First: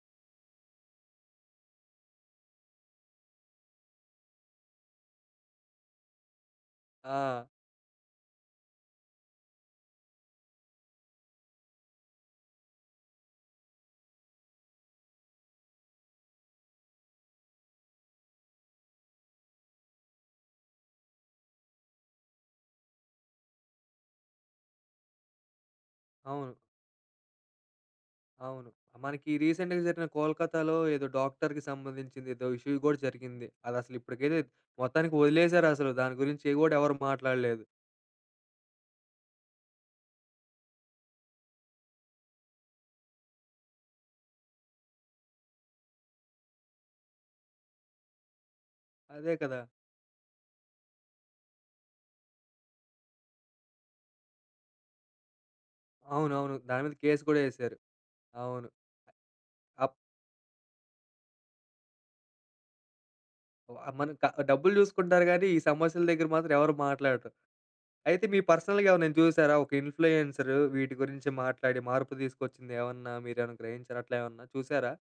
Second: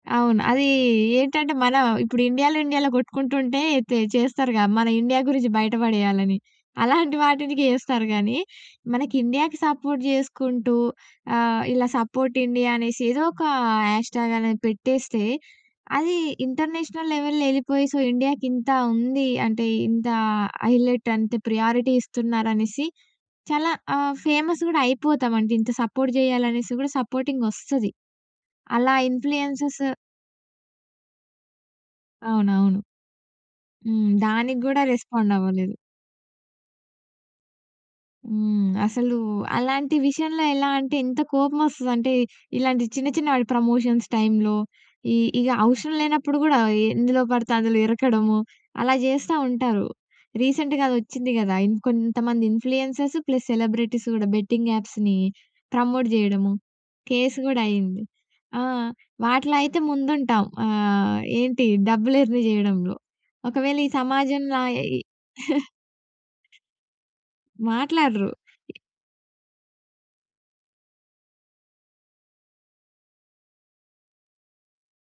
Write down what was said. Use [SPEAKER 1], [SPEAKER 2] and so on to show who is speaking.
[SPEAKER 1] అవును. అది ఏంటంటే మనం ఇప్పుడు ఇండియాలో ఇండియాలో కొట్టుకుంటుంటే తే చేస్తారుగా మన ఇండియా గురించి బయట పడేయాలని. అలాంటి
[SPEAKER 2] ఆ!
[SPEAKER 1] వాటిటికి ఏస్తారు కానీ, మనకి ఇండియాకి సపోర్ట్ చేసుకుంటూ ఆహ్, ఇలా "సపోర్ట్ ఇండియా" అనేసి ఏదో ఒక హ్యాష్ ట్యాగ్ అనేది పెట్టేస్తే అది ఇంటర్నేషనల్ లెవెల్‌లో ఎళ్ళిపోయి, సో ఇండియాకింత ఉంది అంటే ఇంత హైలైట్ అంటే ప్రియారిటీ ఇస్తున్నారనేసి చాలా ఆహ్, ఫేమస్ కూడా అయిపోతాం. అంటే ఇంత సపోర్ట్
[SPEAKER 2] అవును.
[SPEAKER 1] చేయాలనేసి కూడా సపోర్టింగోస్తది.
[SPEAKER 2] అవును.
[SPEAKER 1] అలా
[SPEAKER 2] మనకి రీసెంట్‌గా
[SPEAKER 1] ఇన్‌ఫ్లూయన్సెస్
[SPEAKER 2] జరిగిన కోల్‌కత్తా‌లో ఏదో డాక్టర్‌కి సంబంధించింది ఏదో ఇష్యూ
[SPEAKER 1] అవునవును.
[SPEAKER 2] కూడా జరిగింది. అదసలు
[SPEAKER 1] హ్మ్.
[SPEAKER 2] ఇప్పటికైతే
[SPEAKER 1] దానికి గూడా
[SPEAKER 2] మొత్తానికి
[SPEAKER 1] రెస్పాండ్
[SPEAKER 2] వదిలేశారు
[SPEAKER 1] అవ్వలేదు.
[SPEAKER 2] అసలు దాని గురించి ఏవి గూడా ఎవరు మాట్లాడలేదు.
[SPEAKER 1] హ్మ్. అసలు అలాంటి విషయంలో ఎలా అంటే ఎంత కోపమోస్తదంటే, ఇలాంటి చిన్న చిన్న వాటి ప్రమోషన్స్ టైంలో, ఇ ఇగా అవసరం లేనప్పుడు గూడా ఎందులో పడితే అందులో ఇరకడము, అలా
[SPEAKER 2] అదే
[SPEAKER 1] చేస్తా
[SPEAKER 2] కదా!
[SPEAKER 1] ఉంటారు. రీసెంట్‌గా అదొచ్చింది గదా! ఇంకొంతమంది ఇన్‌ఫ్లుయెన్సర్స్ ప్లస్ సెలబ్రిటీస్ గూడా బెట్టింగ్ యాప్స్‌ని ప్రమోట్ చేయడము,
[SPEAKER 2] అవునవును. దాని మీద కేస్
[SPEAKER 1] కేస్
[SPEAKER 2] కూడా
[SPEAKER 1] గూడా
[SPEAKER 2] ఏశారు.
[SPEAKER 1] అయింది. ఆ!
[SPEAKER 2] అవును.
[SPEAKER 1] వాటిలో అయితే
[SPEAKER 2] అప్
[SPEAKER 1] ముందుంటాం ఆహ్, ఏంటి డబ్బులు ఎర్న్ చేయడంలో.
[SPEAKER 2] వ
[SPEAKER 1] ఒకవేళ ఈ
[SPEAKER 2] మనకా
[SPEAKER 1] సమాజంలా
[SPEAKER 2] డబ్బులు
[SPEAKER 1] ఏయి
[SPEAKER 2] జూసుకుంటారు గాని ఈ సమస్యల దగ్గర మాత్రం ఎవరు మాట్లాడరు. అయితే
[SPEAKER 1] మాట్లాడరు.
[SPEAKER 2] మీ పర్సనల్‌గా ఏవరినైనా చూశారా ఒక ఇన్‌ఫ్లుయెన్సర్ వీటి గురించి మాట్లాడి మార్పు తీసుకొచ్చింది ఏమన్నా మీరేమన్నా గ్రహించారా? అట్లా ఏమన్నా చూశారా?